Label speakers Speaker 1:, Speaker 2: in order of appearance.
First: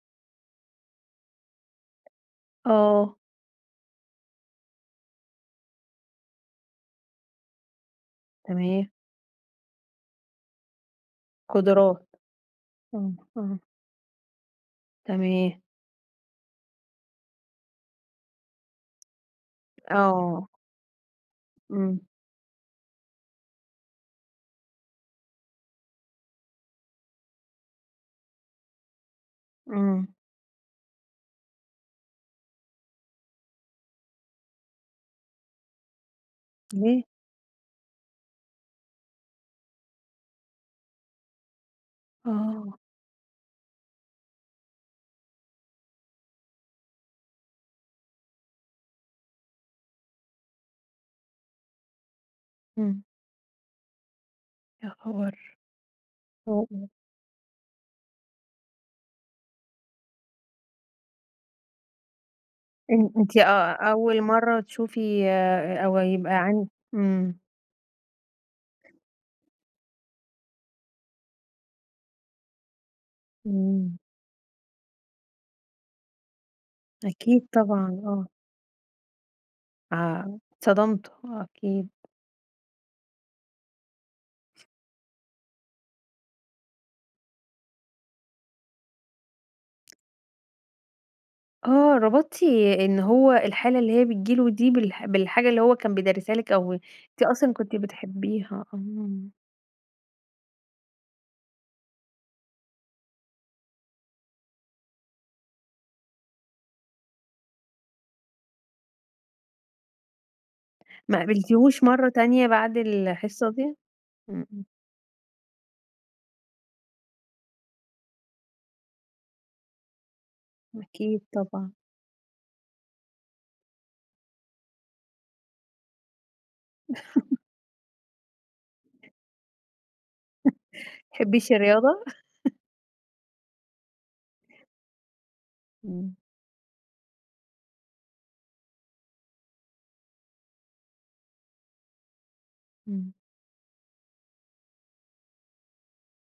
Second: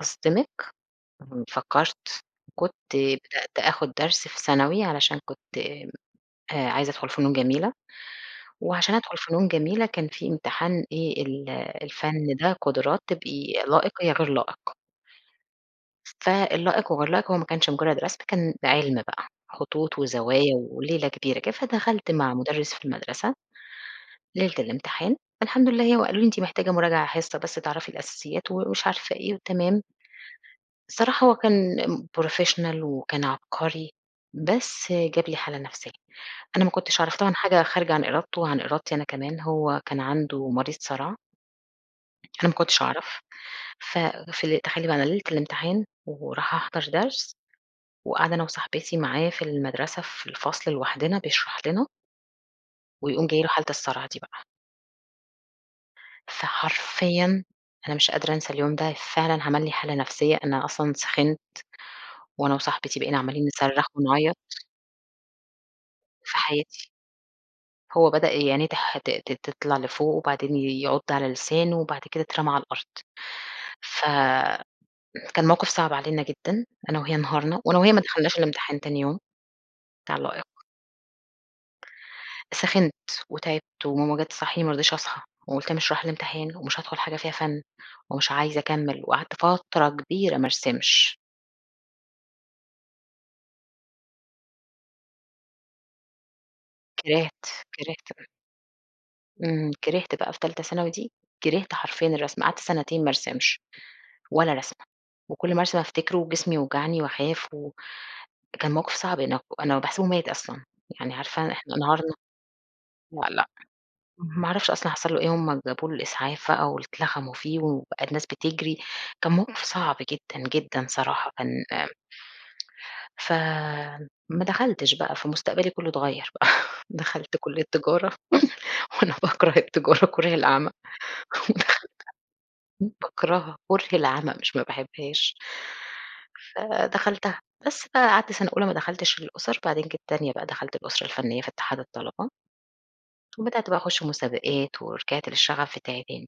Speaker 1: أصدمِك؟ م فكّرت كنت
Speaker 2: آه.
Speaker 1: بدأت آخُد درس في ثانوي علشان كنت آآ عايزة أدخُل فنون جميلة
Speaker 2: تمام.
Speaker 1: وعشان أدخُل فنون جميلة، كان في امتحان إيه ال
Speaker 2: قُدُرَات.
Speaker 1: الفَن ده قُدُرَات،
Speaker 2: إمم،
Speaker 1: تبقي
Speaker 2: إمم.
Speaker 1: لائِق يا غير لائِق.
Speaker 2: تمام.
Speaker 1: فالائِق وغير لائق هو ما كانش مُجرّد رسم، كان عِلْمُ بقى. خطوط
Speaker 2: آه.
Speaker 1: وزوايا وليلة كبيرة كده،
Speaker 2: إمم.
Speaker 1: فدخلت مع مُدرِّس في المَدرسة ليلة الإمتحان، الحمد لله هي وقالوا لي: "أنتِ محتاجة مراجعة حِصّة بس تعرفي الأساسيات،" ومش عارفة إيه وتمام.
Speaker 2: إمم.
Speaker 1: الصراحة هو كان ام professional وكان عبقري، بس جاب لي حالة نفسية. أنا ما كنتش
Speaker 2: ليه؟
Speaker 1: أعرف، طبعًا حاجة خارجة عن إرادته وعن إرادتي أنا كمان، هو كان عنده مريض صَرَع. أنا ما
Speaker 2: آه.
Speaker 1: كنتش أعرف، ف في تخيّلي بقى أنا ليلة الإمتحان ورايحه أحضر درس وقاعدة أنا وصاحبتي معايا في المَدرسة في الفصل لوحدنا بيشرح لنا.
Speaker 2: إمم.
Speaker 1: ويقوم جاي له حالة الصَرَع دي بقى.
Speaker 2: يا خبر! [unintelligible]
Speaker 1: فحرفيًا أنا مش قادرة أنسى اليوم ده، فعلًا عمل لي حالة نفسية، أنا أصلًا سِخِنت وأنا وصاحبتي
Speaker 2: أن
Speaker 1: بقينا
Speaker 2: أنتِ
Speaker 1: عاملين
Speaker 2: أ
Speaker 1: نِصرَّخ
Speaker 2: أول
Speaker 1: ونعيَّط.
Speaker 2: مرّة تشوفي أ أو يبقى
Speaker 1: في
Speaker 2: عند
Speaker 1: حياتي.
Speaker 2: إمم.
Speaker 1: هو بدأ ي عِنيه تح ت ت تطلع لفوق وبعدين يعُض على لسانه وبعد كده اترمى على الأرض.
Speaker 2: إمم.
Speaker 1: ف كان موقف صعب علينا جدًا أنا وهي
Speaker 2: أكيد
Speaker 1: انهارنا وأنا وهي
Speaker 2: طبعًا.
Speaker 1: ما
Speaker 2: آه.
Speaker 1: دخلناش الأمتحان تاني يوم بتاع
Speaker 2: آه.
Speaker 1: اللائِق.
Speaker 2: اتصدمتوا. آه أكيد.
Speaker 1: سخنت وتعبت وماما جات تصحّيني ما رضيتش أصحى وقُلت مش رايحة الأمتحان ومش هادخل حاجة فيها فَن ومش عايزة أكمِّل وقعدت فترة كبيرة ما أرسِمش.
Speaker 2: آه. ربطتِ إن هو الحالة اللي هي بتيجي له دي بالح بالحاجة اللي هو كان بيدرِّسها لِك أو أنتِ
Speaker 1: كِرهْت،
Speaker 2: أصلًا كنتِ
Speaker 1: كِرهْت ب
Speaker 2: بتحبّيها. آه.
Speaker 1: إمم. كِرهْت بقى في تالتة ثانوي دي كِرهْت حرفيًا الرسم، قعدت سَنتين ما أرسمش ولا رسمة وكل ما أرسم أفتكره وجسمي يوجعني وأخاف و كان موقف صعب أن أنا باحسبه مات أصلًا. يعني
Speaker 2: ما
Speaker 1: عارفة إحنا
Speaker 2: قابلتيهوش مرّة
Speaker 1: انهارنا
Speaker 2: تانية بعد
Speaker 1: لأ، لأ
Speaker 2: الحصة دي؟ إمم،
Speaker 1: ما
Speaker 2: إمم.
Speaker 1: أعرفش أصلًا حصل له إيه، هم جابوا له الإسعاف بقى واتلخموا فيه وبقى الناس بتجري، كان موقف صعب جدًا، جدًا
Speaker 2: أكيد
Speaker 1: صراحة كان
Speaker 2: طبعًا.
Speaker 1: آمم ف ما دخلْتش بقى، فمستقبلي كُلّه أتغيَّر بقى، دخلت كُلّية تجارة وأنا باكره التجارة كُره
Speaker 2: ما
Speaker 1: العَمَى
Speaker 2: بتحبّيش
Speaker 1: ودخلْت
Speaker 2: الرياضة؟
Speaker 1: باكرهها كُره العَمَى مش ما باحبّهاش.
Speaker 2: إمم.
Speaker 1: فدخلْتها. بس، فقعدت سَنة أولى ما دخلْتش الأُسَر، بعدين جيت تانية بقى دخلت الأُسرة الفنيّة في اتحاد الطلبة.
Speaker 2: إمم.
Speaker 1: وبدأت بقى أخُش مسابقات ورجعت للشَغَف بتاعي تاني.